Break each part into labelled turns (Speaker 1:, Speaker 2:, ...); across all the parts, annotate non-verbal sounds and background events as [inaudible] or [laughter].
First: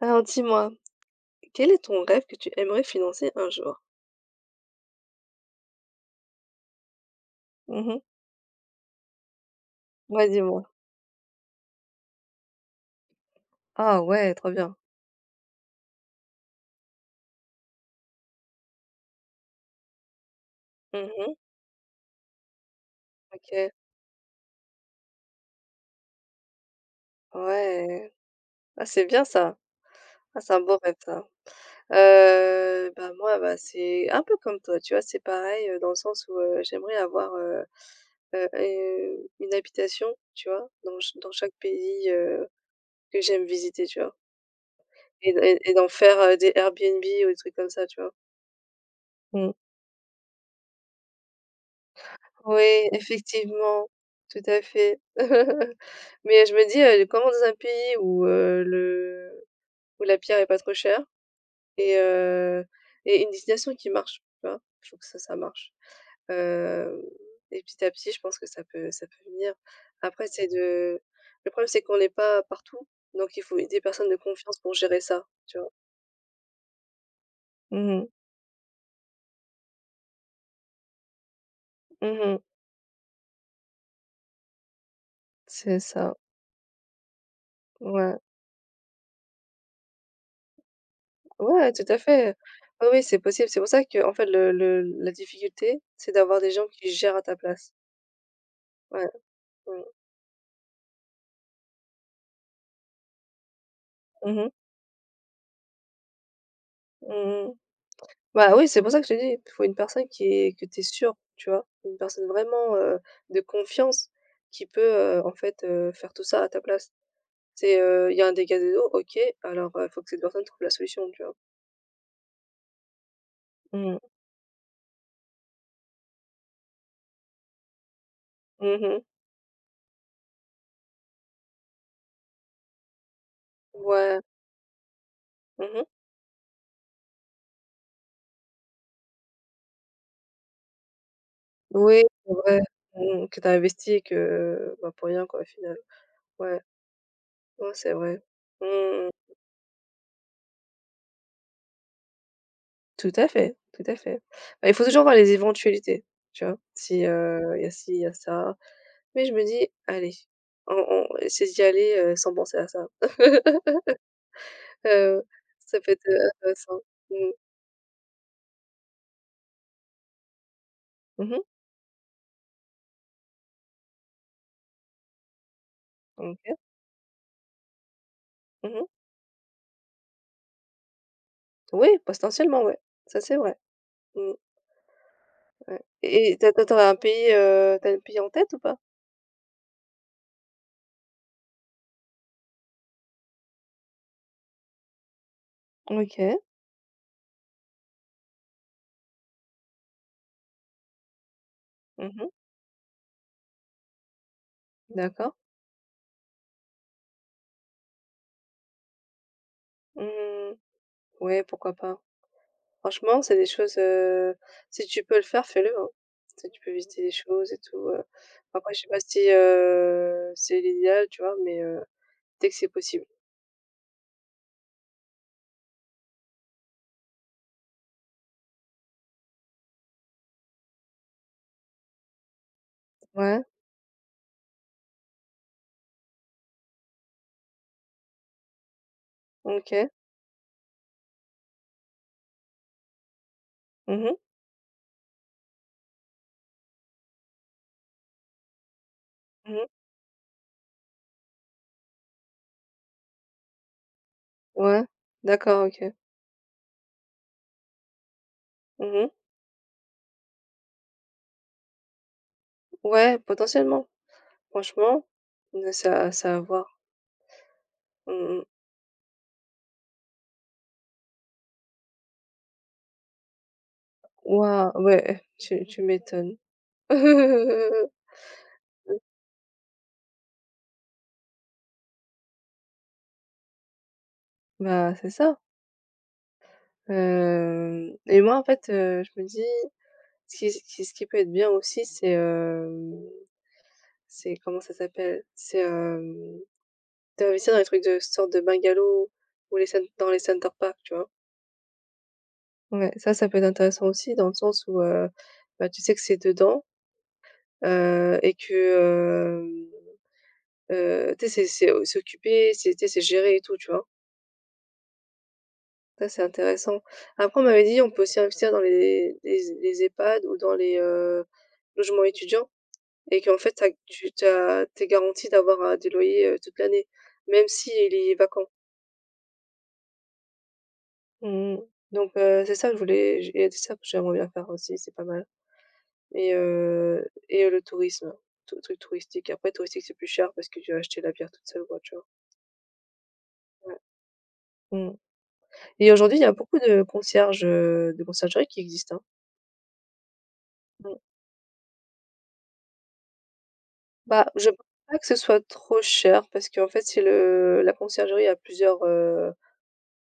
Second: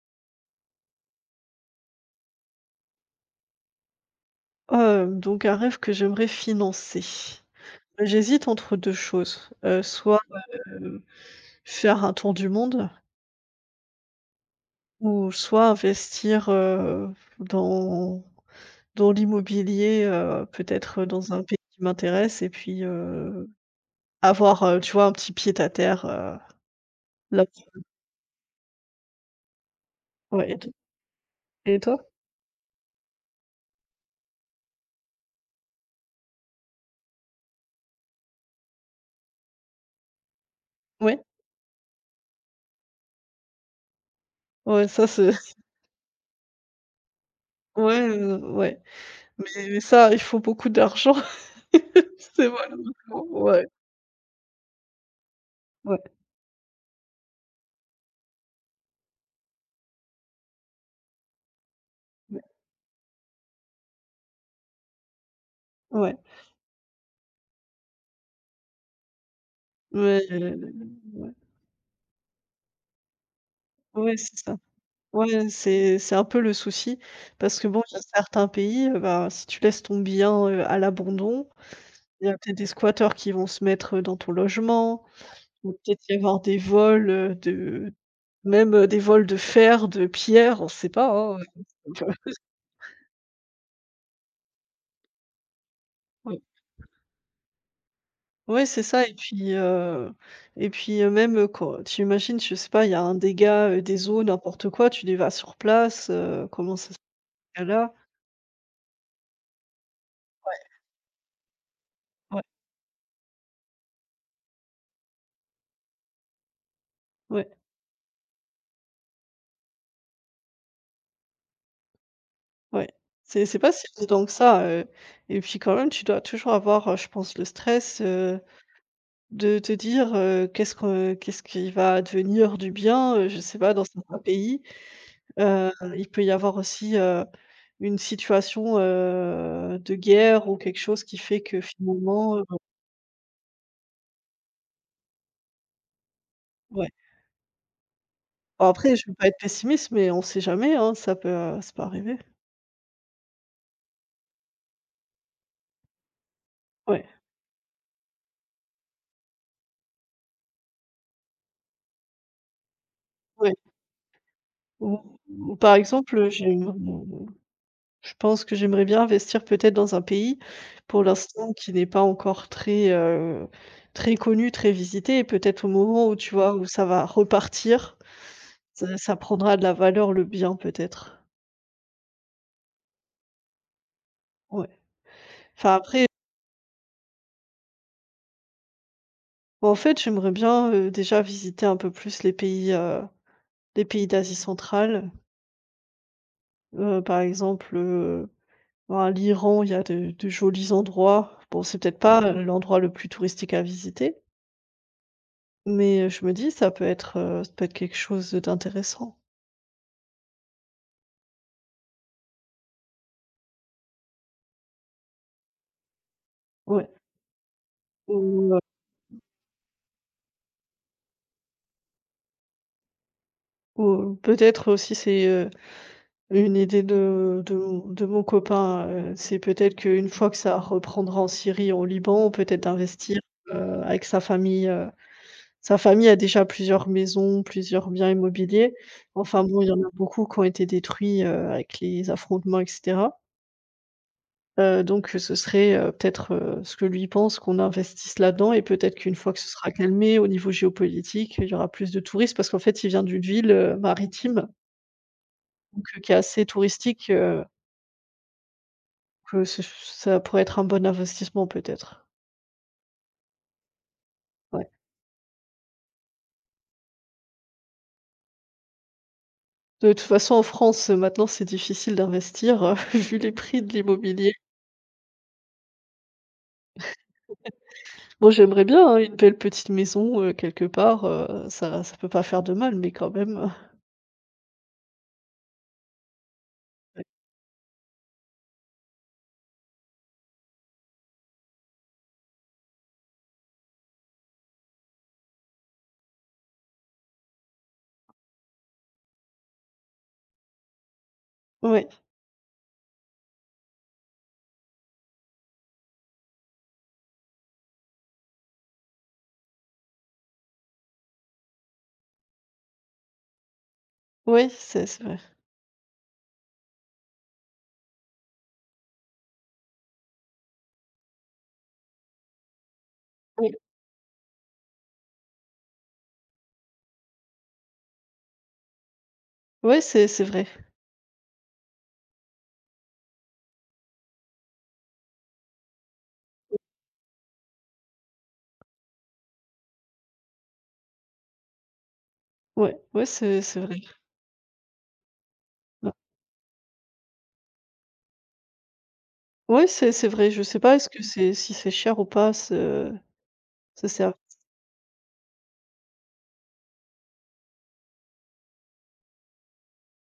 Speaker 1: Alors dis-moi, quel est ton rêve que tu aimerais financer un jour?
Speaker 2: Donc un rêve que j'aimerais financer.
Speaker 1: Mhm.
Speaker 2: Bah, j'hésite entre 2 choses, soit,
Speaker 1: Ouais, dis-moi.
Speaker 2: heu, faire un tour du monde
Speaker 1: Ah ouais, trop bien.
Speaker 2: ou soit investir, dans dans l'immobilier, peut-être dans
Speaker 1: Mhm.
Speaker 2: un pays qui m'intéresse et puis,
Speaker 1: OK.
Speaker 2: avoir, tu vois, un petit pied à terre, là.
Speaker 1: Ouais. Ah, c'est bien ça. Ah,
Speaker 2: Ouais
Speaker 1: c'est un beau rêve ça.
Speaker 2: et toi?
Speaker 1: Bah moi, bah, c'est un peu comme toi, tu vois, c'est pareil, dans le sens où j'aimerais avoir une habitation, tu vois, dans, ch-
Speaker 2: Ouais?
Speaker 1: dans chaque pays, que j'aime visiter, tu vois.
Speaker 2: Ouais, ça c'est
Speaker 1: Et, d-
Speaker 2: [laughs]
Speaker 1: et- et d'en faire des Airbnb ou des trucs comme ça,
Speaker 2: ouais,
Speaker 1: tu
Speaker 2: ouais, mais
Speaker 1: vois.
Speaker 2: mais ça, il faut beaucoup d'argent. [laughs] C'est
Speaker 1: Oui,
Speaker 2: malheureusement ouais,
Speaker 1: effectivement, tout à fait. [laughs]
Speaker 2: ouais,
Speaker 1: Mais je me dis, comment dans un pays où, le où la pierre est pas trop chère et
Speaker 2: ouais,
Speaker 1: heu et une destination qui marche, tu vois? Je trouve que ça marche.
Speaker 2: ouais,
Speaker 1: Heu et petit à petit, je pense que ça peut venir.
Speaker 2: mais
Speaker 1: Après, c'est de
Speaker 2: ouais.
Speaker 1: le problème, c'est qu'on n'est pas partout, donc il faut des personnes de
Speaker 2: Ouais, c'est ça.
Speaker 1: confiance pour gérer ça,
Speaker 2: Ouais,
Speaker 1: tu vois?
Speaker 2: c'est un peu le souci parce que, bon,
Speaker 1: Mmh
Speaker 2: il y a
Speaker 1: mh.
Speaker 2: certains pays, bah, si tu laisses ton bien, à l'abandon, il y a
Speaker 1: Mmh.
Speaker 2: peut-être des squatteurs qui vont se mettre, dans ton logement. Il
Speaker 1: C'est
Speaker 2: peut-être y
Speaker 1: ça,
Speaker 2: avoir des vols, de
Speaker 1: ouais.
Speaker 2: même, des vols de fer, de pierre on sait pas, hein.
Speaker 1: Ouais, tout à
Speaker 2: [laughs]
Speaker 1: fait. Oui, oui, c'est possible. C'est pour ça que en fait, le la difficulté, c'est
Speaker 2: Ouais.
Speaker 1: d'avoir des gens qui gèrent à ta place.
Speaker 2: Ouais, c'est ça
Speaker 1: Ouais, mmh.
Speaker 2: et puis, même, quand tu imagines, je sais pas, il y a un dégât, des eaux,
Speaker 1: Mmh mh.
Speaker 2: n'importe quoi, tu les vas sur place, comment ça se
Speaker 1: Mmh.
Speaker 2: fait là?
Speaker 1: Bah, oui, c'est pour ça que je te dis, il faut une personne qui est que tu es sûre, tu vois? Une personne
Speaker 2: Ouais,
Speaker 1: vraiment, de confiance qui peut, en fait, faire tout ça à ta place.
Speaker 2: ouais.
Speaker 1: Il y a un dégât des eaux, OK, alors, il faut que cette personne trouve la solution, tu vois?
Speaker 2: Ouais, c'est pas si
Speaker 1: Mmh.
Speaker 2: évident que ça, et puis quand même, tu dois toujours avoir, je pense, le stress,
Speaker 1: Mmh.
Speaker 2: de te dire: «Qu'est-ce qui va devenir du bien?» Je sais pas, dans certains
Speaker 1: Ouais.
Speaker 2: pays, heu,
Speaker 1: Mhm.
Speaker 2: il peut y avoir aussi, une situation, de guerre ou quelque chose qui fait que
Speaker 1: Oui, c'est
Speaker 2: finalement,
Speaker 1: vrai. Mmh, que t'as investi et que, bah, pour rien quoi, au final. Ouais.
Speaker 2: ouais.
Speaker 1: Ouais, c'est vrai.
Speaker 2: Bon après, je
Speaker 1: Mmh.
Speaker 2: veux pas être pessimiste, mais on sait jamais, hein, ça peut arriver.
Speaker 1: Tout à fait, tout à fait. Bah, il faut toujours voir les éventualités, tu vois? Si,
Speaker 2: Ouais,
Speaker 1: il y a ci, il y a ça. Mais je me dis: «Allez, on c'est d'y aller, sans penser à ça».
Speaker 2: ouais. Ou
Speaker 1: Heu,
Speaker 2: ou par
Speaker 1: ça peut être,
Speaker 2: exemple, j'ai une,
Speaker 1: intéressant. Mmh.
Speaker 2: je pense que j'aimerais bien investir peut-être dans un pays, pour
Speaker 1: Mmh.
Speaker 2: l'instant, qui n'est pas encore très, très connu, très visité et peut-être au moment où, tu vois,
Speaker 1: OK.
Speaker 2: où ça va repartir,
Speaker 1: Mmh.
Speaker 2: ça prendra de la valeur, le bien, peut-être.
Speaker 1: Oui, potentiellement, ouais. Ça, c'est vrai. Mmh,
Speaker 2: Ouais. Enfin,
Speaker 1: ouais.
Speaker 2: après,
Speaker 1: Et t'as toi, un pays en tête ou pas?
Speaker 2: bon, en fait, j'aimerais bien, déjà visiter un peu plus les pays d'Asie centrale,
Speaker 1: OK.
Speaker 2: par exemple, ben, l'Iran, il y a de jolis endroits. Bon, c'est peut-être pas
Speaker 1: Mmh.
Speaker 2: l'endroit le plus touristique à visiter.
Speaker 1: D'accord.
Speaker 2: Mais je me dis ça peut être quelque chose d'intéressant.
Speaker 1: Mmh. Ouais, pourquoi pas. Franchement, c'est des choses, si tu peux le faire, fais-le, hein. Tu peux
Speaker 2: Ouais.
Speaker 1: visiter des choses et tout.
Speaker 2: Ou
Speaker 1: Après, je sais pas si, c'est l'idéal, tu vois? Mais, dès que c'est possible.
Speaker 2: ou peut-être aussi c'est, une idée de mon copain, c'est peut-être qu'une fois que ça reprendra en Syrie, au Liban, peut-être d'investir,
Speaker 1: Ouais,
Speaker 2: avec sa famille a déjà plusieurs maisons, plusieurs biens immobiliers. Enfin bon, il y en
Speaker 1: OK.
Speaker 2: a beaucoup qui ont été détruits, avec les affrontements etc.
Speaker 1: Mmh mh.
Speaker 2: Donc ce serait, peut-être, ce que lui pense qu'on investisse là-dedans et peut-être qu'une fois que ce
Speaker 1: Mmh.
Speaker 2: sera calmé au niveau géopolitique, il y aura plus de touristes parce qu'en fait, il vient d'une ville, maritime
Speaker 1: Ouais, d'accord,
Speaker 2: donc
Speaker 1: OK.
Speaker 2: qui est assez touristique,
Speaker 1: Mmh.
Speaker 2: que ce ça pourrait être un bon investissement peut-être.
Speaker 1: Ouais, potentiellement.
Speaker 2: Ouais.
Speaker 1: Franchement, ça à voir. Mmh mh.
Speaker 2: De toute façon en France, maintenant c'est difficile d'investir, [laughs] vu les prix de l'immobilier.
Speaker 1: Ouais, tu m'étonnes. [laughs]
Speaker 2: Moi j'aimerais bien, hein, une belle petite maison, quelque part, ça peut pas faire de mal mais quand même.
Speaker 1: Bah, c'est ça, hem et moi, en fait, je me dis, ce qui ce qui peut être bien aussi, C'est comment ça s'appelle? C'est, d'investir dans les trucs de sorte de bungalows ou les cen dans les center parcs, tu vois?
Speaker 2: Oui,
Speaker 1: Ouais, ça peut être intéressant aussi dans le sens où, bah, tu sais que c'est dedans, et que, tu sais, c'est occupé, c'est tu sais, c'est géré et tout, tu vois?
Speaker 2: oui, c'est vrai.
Speaker 1: Ça, c'est intéressant. Après, on m'avait dit, on peut aussi investir dans les EHPAD ou dans les, logements étudiants et qu'en fait,
Speaker 2: Oui.
Speaker 1: t'as as tu tu as garanti d'avoir, des loyers, toute l'année, même s'il est vacant.
Speaker 2: Ouais, c'est vrai.
Speaker 1: Mmh. Donc c'est ça que je voulais j et c'est ça que j'aimerais bien faire aussi, c'est pas mal et le tourisme, tout le truc touristique. Après touristique, c'est plus cher parce que tu vas acheter la bière toute seule, quoi, tu vois?
Speaker 2: Ouais, ouais, c'est
Speaker 1: Ouais.
Speaker 2: vrai.
Speaker 1: Mmh.
Speaker 2: Ouais,
Speaker 1: Et aujourd'hui, il y a beaucoup de conciergeries qui existent, hein.
Speaker 2: ouais, c'est vrai. Je sais pas, est-ce
Speaker 1: Mmh.
Speaker 2: que c'est si c'est cher ou pas ce ce serv
Speaker 1: Bah, je pense pas que ce soit trop cher parce qu'en fait, si le la conciergerie a plusieurs,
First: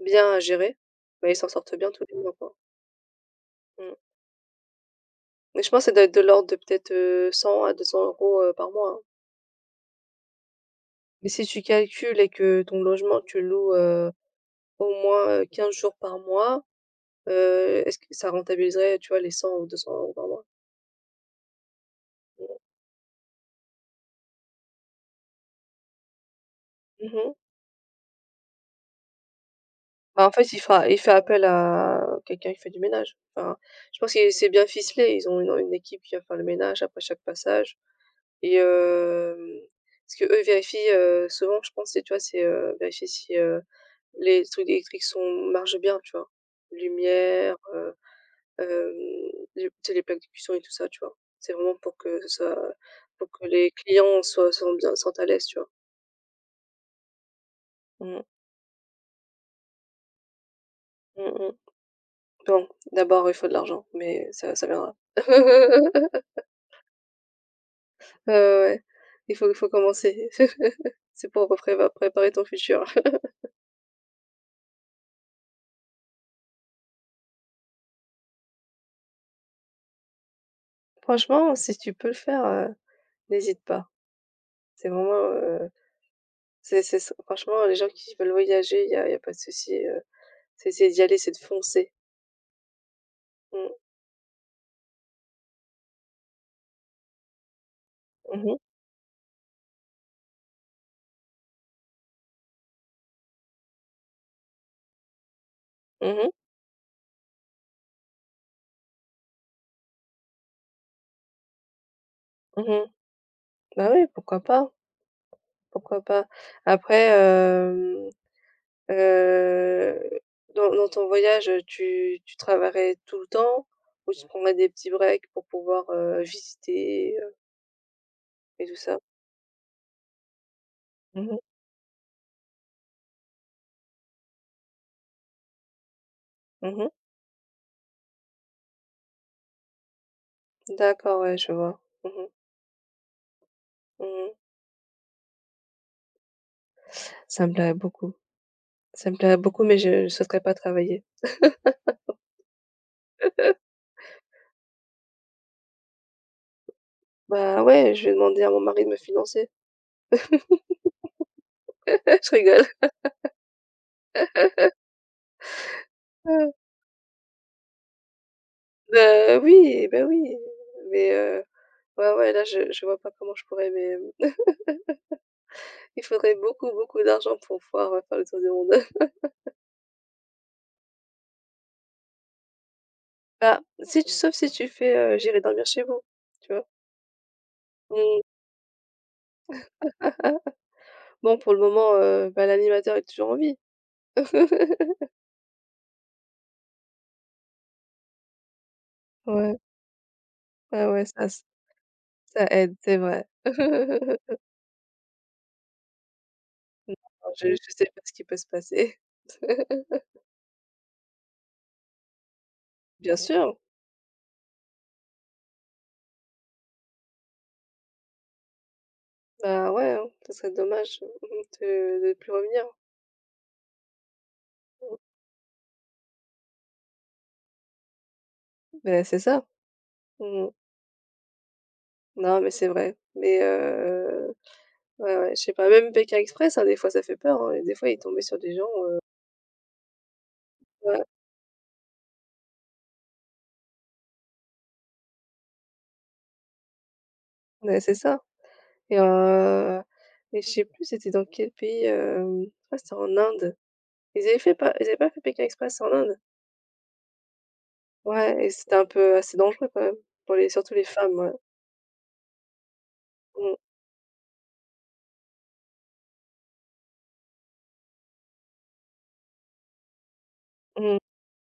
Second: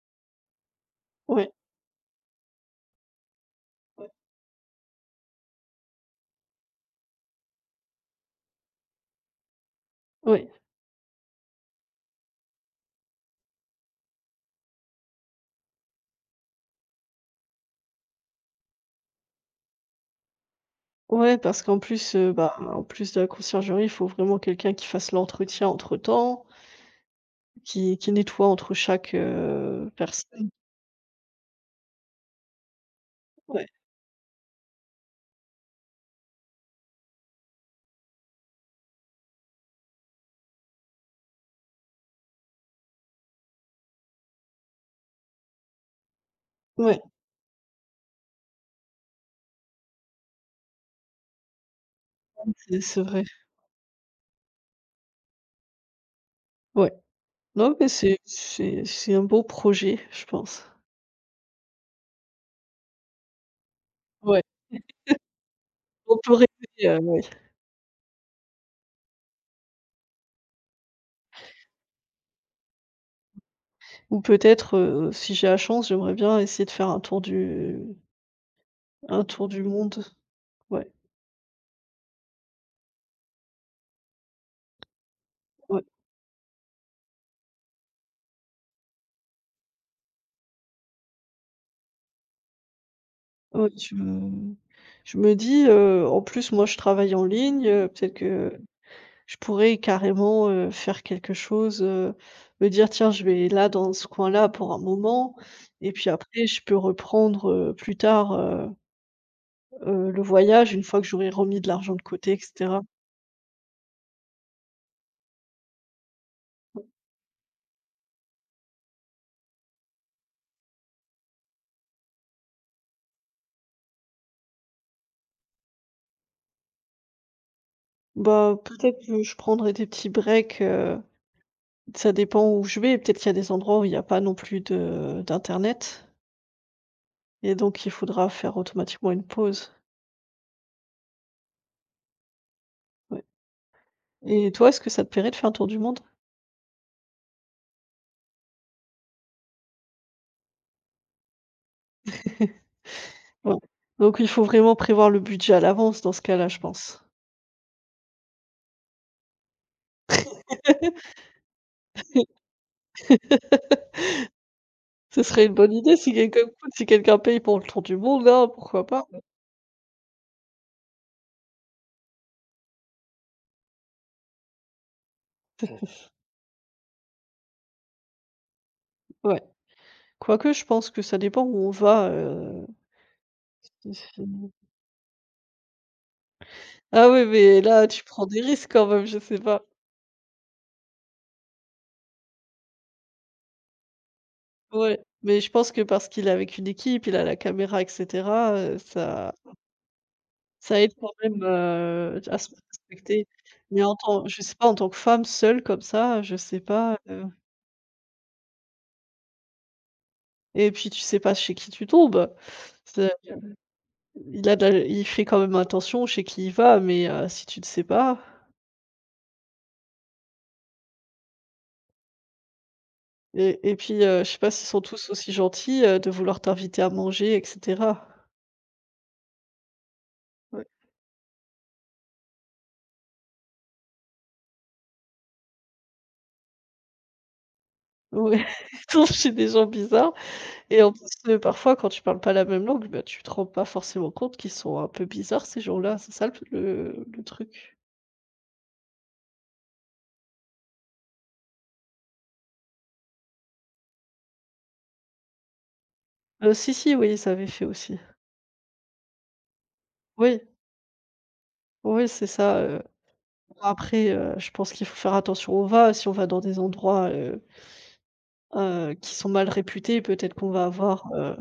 Speaker 1: biens à gérer, bah, ils s'en
Speaker 2: ouais,
Speaker 1: sortent bien tous les mois, quoi. Mmh.
Speaker 2: ouais,
Speaker 1: Mais je pense que ça doit être de l'ordre de peut-être, 100 à 200 € , par mois, hein.
Speaker 2: ouais,
Speaker 1: Mais si tu calcules et que ton logement, tu le loues, au moins, 15 jours par mois, est-ce que ça rentabiliserait, tu vois, les 100 ou 200 € par mois?
Speaker 2: ouais, parce qu'en plus, bah, en plus de la conciergerie, il faut vraiment quelqu'un qui fasse l'entretien entre-temps,
Speaker 1: Mmh.
Speaker 2: qui nettoie entre chaque,
Speaker 1: Bah, en
Speaker 2: personne.
Speaker 1: fait, il fait appel à quelqu'un qui fait du ménage. Enfin,
Speaker 2: Ouais,
Speaker 1: je pense que c'est bien ficelé. Ils ont une équipe qui va faire le ménage après chaque passage et ce que eux vérifient, souvent, je pense, c'est, tu vois, c'est, vérifier si, les trucs électriques sont marchent bien, tu vois?
Speaker 2: ouais,
Speaker 1: Lumière. Hem, J'écoutais les plaques de cuisson et tout ça, tu vois? C'est vraiment
Speaker 2: c'est vrai.
Speaker 1: pour que les clients soient sont bien se sentent à l'aise, tu vois?
Speaker 2: Ouais. Non, mais c'est
Speaker 1: Mmh.
Speaker 2: c'est c'est un beau projet, je pense.
Speaker 1: Mmh mh. Bon, d'abord, il faut de l'argent, mais
Speaker 2: Ouais,
Speaker 1: ça ça viendra.
Speaker 2: on
Speaker 1: [laughs]
Speaker 2: peut rêver, oui.
Speaker 1: Ouais, ouais, ouais. Il faut commencer. [laughs] C'est pour préparer ton futur. [laughs]
Speaker 2: Ou peut-être, si j'ai la chance, j'aimerais bien essayer de faire un tour du monde. Ouais,
Speaker 1: Franchement, si tu peux le faire, n'hésite pas. C'est vraiment,
Speaker 2: ouais.
Speaker 1: c'est s franchement, les gens qui veulent voyager, il y a pas de souci, c'est d'y aller, c'est de foncer. Mmh.
Speaker 2: Ouais, je me dis, en plus moi je travaille en ligne, peut-être
Speaker 1: Mmh mh.
Speaker 2: que je pourrais carrément, faire quelque chose, me dire: «Tiens, je vais là dans ce coin-là pour un moment et puis
Speaker 1: Mmh.
Speaker 2: après je peux reprendre, plus tard, le voyage une fois que j'aurai remis de l'argent de côté» et cetera.
Speaker 1: Mmh. Bah, oui, pourquoi pas? Pourquoi pas? Après, heu, dans ton voyage, tu travaillerais tout le temps ou tu prendrais des petits breaks pour pouvoir, visiter,
Speaker 2: Bah,
Speaker 1: et tout ça?
Speaker 2: peut-être que je prendrai des petits breaks,
Speaker 1: Mmh mh.
Speaker 2: ça dépend où je vais, peut-être qu'il y a des endroits où il n'y a pas non plus de d'internet
Speaker 1: Mmh.
Speaker 2: et donc il faudra faire automatiquement une pause.
Speaker 1: D'accord, ouais, je vois. Mmh mh. Mmh.
Speaker 2: Et toi, est-ce que ça te plairait de faire un tour du monde?
Speaker 1: Ça me plairait beaucoup. Ça me plairait beaucoup, mais je ne souhaiterais pas travailler.
Speaker 2: [laughs] Ouais. Donc il faut vraiment prévoir le budget à l'avance dans ce cas-là, je pense.
Speaker 1: Bah, ouais, je vais demander à mon mari de me financer.
Speaker 2: [laughs]
Speaker 1: [laughs] Je rigole.
Speaker 2: Ce serait une bonne idée si quelqu'un
Speaker 1: Heu
Speaker 2: coûte si quelqu'un paye pour le tour du monde, hein, pourquoi pas?
Speaker 1: Bah, oui, mais ouais, ouais, là, je vois pas comment je pourrais, mais mmh, il faudrait beaucoup, beaucoup d'argent pour pouvoir, faire le tour du monde. [laughs]
Speaker 2: Ouais. Quoique je pense que ça dépend où on va,
Speaker 1: Bah, si tu sauf si tu fais, «J'irai dormir chez vous», tu vois?
Speaker 2: ah oui, mais là, tu
Speaker 1: Mmh,
Speaker 2: prends des risques quand même, je sais pas.
Speaker 1: bon pour le moment, bah, l'animateur est toujours en vie.
Speaker 2: Ouais,
Speaker 1: [laughs]
Speaker 2: mais je pense que parce qu'il est avec une équipe, il a la caméra et cetera,
Speaker 1: Ouais,
Speaker 2: ça
Speaker 1: ouais,
Speaker 2: aide
Speaker 1: ouais,
Speaker 2: quand
Speaker 1: ça
Speaker 2: même,
Speaker 1: ç
Speaker 2: à
Speaker 1: ça
Speaker 2: se
Speaker 1: aide, c'est vrai.
Speaker 2: respecter. Mais en tant
Speaker 1: [laughs]
Speaker 2: je sais pas, en tant que femme seule comme ça, je sais pas,
Speaker 1: Non, je sais pas ce qui peut se passer. [laughs]
Speaker 2: et puis tu sais pas chez qui tu tombes. C'est
Speaker 1: Bien sûr,
Speaker 2: il a de la Il fait quand même attention chez qui il va, mais si tu le sais pas
Speaker 1: bah, ouais, hein, ce serait dommage, mmh, de plus revenir.
Speaker 2: et puis, je sais pas s'ils sont
Speaker 1: Mmh.
Speaker 2: tous aussi gentils, de vouloir t'inviter à manger et cetera.
Speaker 1: Beh, c'est ça. Mmh.
Speaker 2: Ouais.
Speaker 1: Non, mais c'est vrai, mais ouais, ouais, je sais pas, même Pékin Express, hein, des fois ça fait peur, hein et des fois il est tombé sur
Speaker 2: Ouais,
Speaker 1: des gens,
Speaker 2: [laughs] ils tombent chez des gens bizarres et en
Speaker 1: Ouais,
Speaker 2: plus, parfois quand tu parles pas la même langue, bah, tu te rends pas forcément compte qu'ils sont un peu bizarres ces gens-là. C'est ça le p le truc.
Speaker 1: mais c'est ça. Et heu et je sais plus c'était dans quel pays, je crois que c'était en Inde. Ils avaient pas fait Pékin Express en Inde?
Speaker 2: Si, si, oui, ça avait fait aussi.
Speaker 1: Ouais et c'était un peu assez dangereux quand même pour
Speaker 2: Oui,
Speaker 1: les surtout les femmes, ouais.
Speaker 2: oui, c'est ça,
Speaker 1: Mmh.
Speaker 2: après, je pense qu'il faut faire attention où on va. Si on va dans des endroits, qui sont mal réputés, peut-être qu'on va
Speaker 1: Mmh.
Speaker 2: avoir,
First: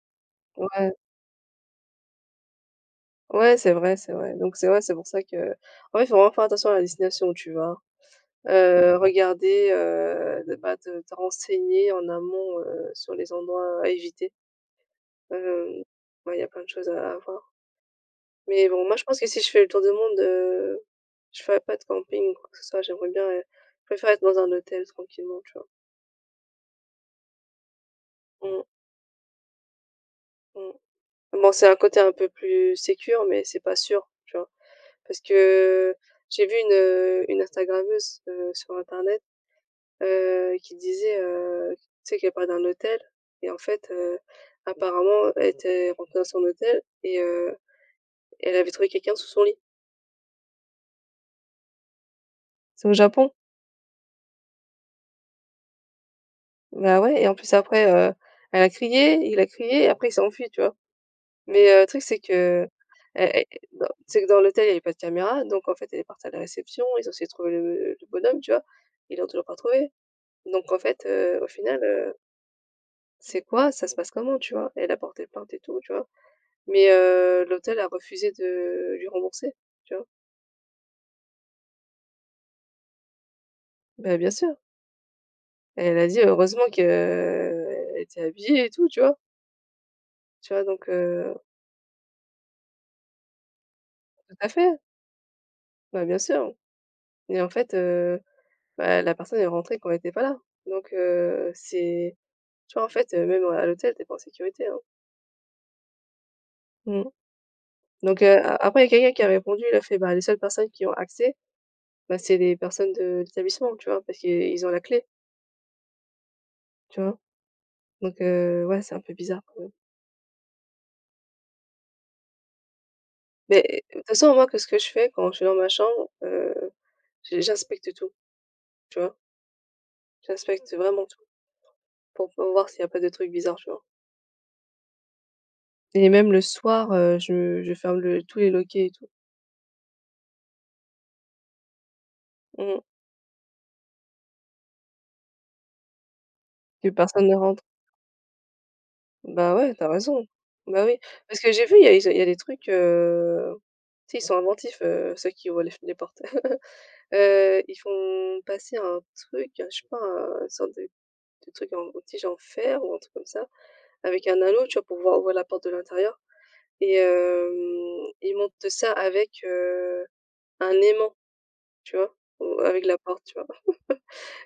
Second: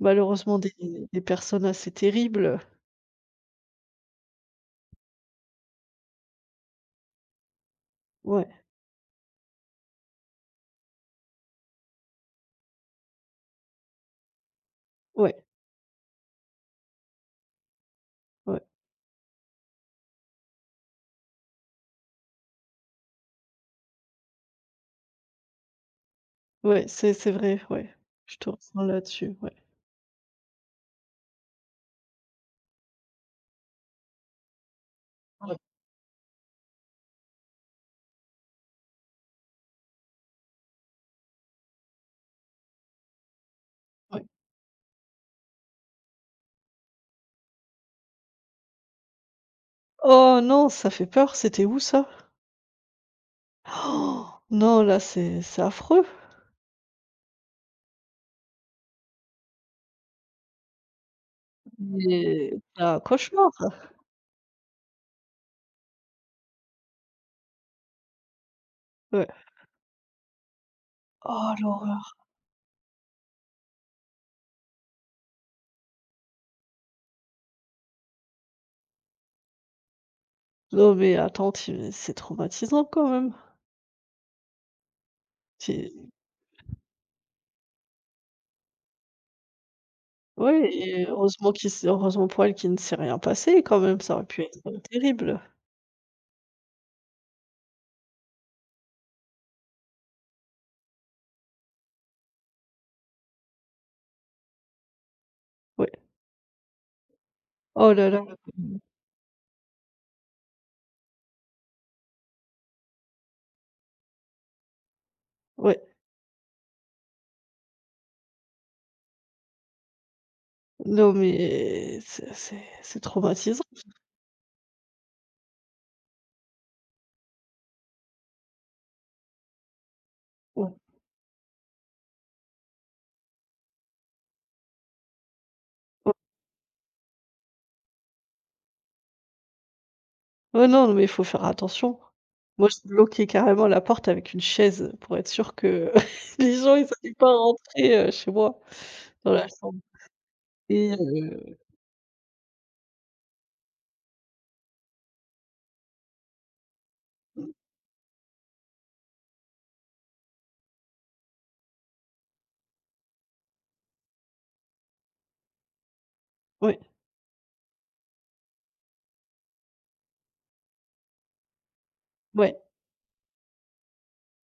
Speaker 2: malheureusement des
Speaker 1: Ouais.
Speaker 2: des personnes assez terribles.
Speaker 1: Ouais, c'est vrai, c'est vrai. Donc c'est vrai, c'est pour ça que en fait, faut vraiment faire attention à la destination où tu vas.
Speaker 2: Ouais,
Speaker 1: Regarder, de bah, te renseigner en amont, sur les endroits à éviter.
Speaker 2: ouais,
Speaker 1: Hem, ouais, il y a plein de choses à voir.
Speaker 2: ouais,
Speaker 1: Mais bon, moi je pense que si je fais le tour du monde, je ferai pas de camping ou quoi que ce soit. J'aimerais bien, je préfère être dans un hôtel tranquillement, tu vois?
Speaker 2: ouais, c'est vrai, ouais. Je te
Speaker 1: Mmh,
Speaker 2: rejoins là-dessus, ouais,
Speaker 1: mmh. Bon, c'est un côté un peu plus sécure, mais c'est pas sûr, tu vois? Parce
Speaker 2: ouais,
Speaker 1: que j'ai vu une Instagrammeuse, sur internet, qui disait, tu sais, qu'elle parlait d'un hôtel et en fait,
Speaker 2: ouais.
Speaker 1: apparemment, elle était rentrée dans son hôtel et elle avait trouvé quelqu'un sous son lit.
Speaker 2: Oh non, ça fait peur, c'était où ça?
Speaker 1: C'est au Japon.
Speaker 2: [gasps] Non, là, c'est affreux.
Speaker 1: Bah, ouais et en plus après, elle a crié, il a crié et après il s'est enfui, tu vois? Mais, le truc c'est
Speaker 2: Mais
Speaker 1: que,
Speaker 2: c'est un cauchemar, ça.
Speaker 1: dans c'est que dans l'hôtel, il y avait pas de caméra donc en fait, elle est partie à la réception, ils ont essayé de trouver le bonhomme, tu vois? Ils
Speaker 2: Ouais.
Speaker 1: l'ont toujours pas trouvé. Donc en fait, au
Speaker 2: Oh
Speaker 1: final,
Speaker 2: l'horreur!
Speaker 1: c'est quoi? Ça se passe comment, tu vois? Elle a porté plainte et tout, tu vois? Mais, l'hôtel a refusé de lui rembourser, tu vois?
Speaker 2: Non mais attends, tu c'est traumatisant quand même.
Speaker 1: Bah, bien sûr,
Speaker 2: C'est
Speaker 1: elle a dit: «Heureusement qu'elle était habillée et tout», tu vois? Tu vois?
Speaker 2: Ouais
Speaker 1: Donc,
Speaker 2: et heureusement qu'il s'est heureusement pour elle qu'il ne s'est rien passé quand même, ça aurait
Speaker 1: tout
Speaker 2: pu
Speaker 1: à
Speaker 2: être,
Speaker 1: fait,
Speaker 2: terrible.
Speaker 1: bah, bien sûr et en fait, bah, la personne est rentrée quand elle était pas là. Donc c'est tu vois, en fait, même à l'hôtel, t'es pas en sécurité, hein.
Speaker 2: Ouais.
Speaker 1: Mmh.
Speaker 2: Oh là
Speaker 1: Donc
Speaker 2: là.
Speaker 1: a après, il y a quelqu'un qui a répondu, il a fait: «Bah, les seules personnes qui ont accès, bah, c'est les personnes de l'établissement», tu vois? Parce qu'ils ont la clé,
Speaker 2: Ouais.
Speaker 1: tu vois? Donc ouais, c'est un peu bizarre quand même.
Speaker 2: Non mais c'est traumatisant.
Speaker 1: Mais de toute façon, moi, que ce que je fais quand je suis dans ma chambre, j'inspecte tout, tu vois?
Speaker 2: Ouais,
Speaker 1: J'inspecte vraiment tout pour voir s'il y a pas de trucs bizarres, tu vois? Et
Speaker 2: ouais.
Speaker 1: même le soir, je ferme le tous les loquets et tout.
Speaker 2: Ouais, non mais il faut faire attention. Moi,
Speaker 1: Mmh.
Speaker 2: je bloquais carrément la porte avec une chaise pour être sûr que [laughs] les gens, ils
Speaker 1: Que
Speaker 2: allaient
Speaker 1: personne
Speaker 2: pas
Speaker 1: ne rentre.
Speaker 2: rentrer, chez moi dans la
Speaker 1: Bah, ouais,
Speaker 2: chambre
Speaker 1: t'as raison. Bah,
Speaker 2: et
Speaker 1: oui, parce que j'ai vu, il y a des trucs, tu sais, ils sont inventifs, ceux qui ouvrent les portes. [laughs] Ils font passer un truc, je sais pas, un une sorte de truc en tige en fer ou un truc comme ça, avec un anneau, tu vois, pour pouvoir ouvrir la porte de l'intérieur
Speaker 2: ouais,
Speaker 1: et ils montent ça avec, un aimant, tu vois?
Speaker 2: ouais,
Speaker 1: Ou avec la porte, tu vois?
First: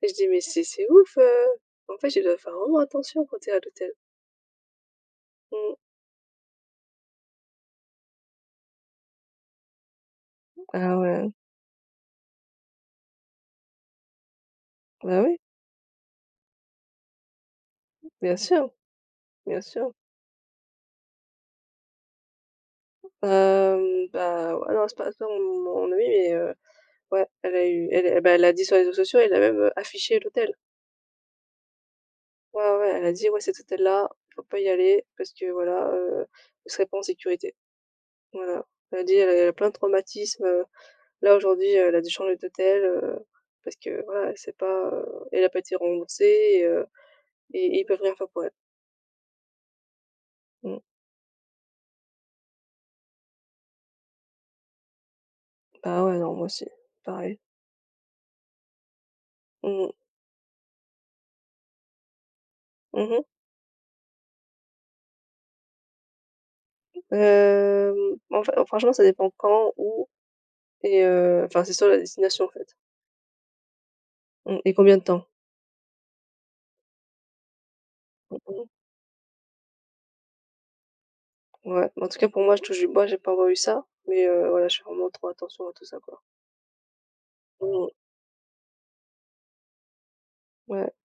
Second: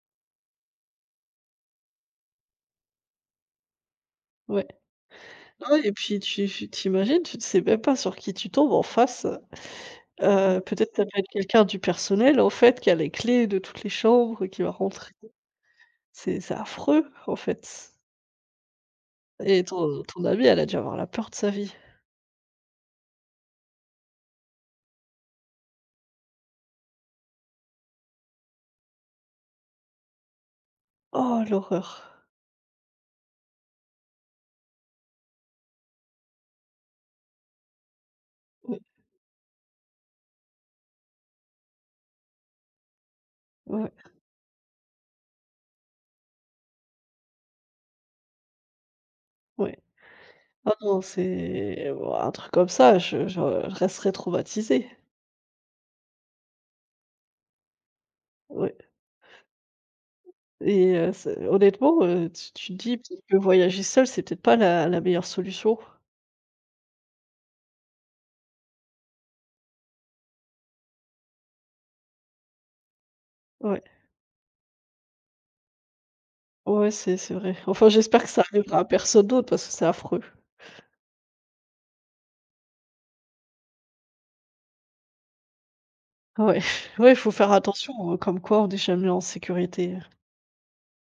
Speaker 1: Et je dis: «Mais c'est ouf!» En fait, je dois faire vraiment attention quand tu es à l'hôtel.
Speaker 2: ouais.
Speaker 1: Mmh.
Speaker 2: Ouais et puis tu t'imagines, tu ne sais même pas sur qui tu tombes en face. Peut-être
Speaker 1: Ah
Speaker 2: ça peut être
Speaker 1: ouais,
Speaker 2: quelqu'un du personnel, en fait, qui a les clés de toutes les chambres, qui va rentrer.
Speaker 1: bah, oui,
Speaker 2: C'est affreux, en fait
Speaker 1: bien sûr, bien
Speaker 2: et
Speaker 1: sûr.
Speaker 2: ton amie, elle a dû avoir la peur de sa vie.
Speaker 1: Bah, ouais, non, c'est pas mon amie, mais ouais, elle a eu elle et bah, elle a dit sur les réseaux sociaux, elle a même, affiché l'hôtel.
Speaker 2: Oh l'horreur.
Speaker 1: Ouais, ouais, ouais, elle a dit: «Ouais, cet hôtel-là, faut pas y aller parce que voilà, vous serez pas en sécurité». Voilà.
Speaker 2: Oui,
Speaker 1: Elle a dit elle a, elle a plein de traumatismes, là, aujourd'hui, elle a dû changer d'hôtel, parce
Speaker 2: ouais,
Speaker 1: que voilà, elle sait pas, elle a pas été remboursée et heu et ils peuvent rien faire pour elle.
Speaker 2: ouais. Ah
Speaker 1: Mmh.
Speaker 2: non, c'est ouah, un truc comme ça, je resterais traumatisée.
Speaker 1: Bah, ouais, non, moi aussi, pareil.
Speaker 2: Ouais
Speaker 1: Mmh mh.
Speaker 2: et c'est honnêtement, tu te dis peut-être
Speaker 1: Mmh.
Speaker 2: que voyager seul, c'est peut-être pas la meilleure solution.
Speaker 1: En fait, franchement, ça dépend quand, où. Enfin, c'est sur la destination, en fait.
Speaker 2: Ouais.
Speaker 1: Mmh. Et combien de temps?
Speaker 2: Ouais, c'est vrai. Enfin, j'espère que ça
Speaker 1: Mm,
Speaker 2: arrivera à personne d'autre parce que c'est affreux.
Speaker 1: ouais, en tout cas, pour moi, je touche du bois, j'ai pas encore eu ça, mais voilà, je fais vraiment trop attention à tout ça, quoi.
Speaker 2: Ouais, [laughs] ouais, il faut faire
Speaker 1: Mmh,
Speaker 2: attention, comme quoi on n'est jamais en sécurité. Hein.
Speaker 1: ouais.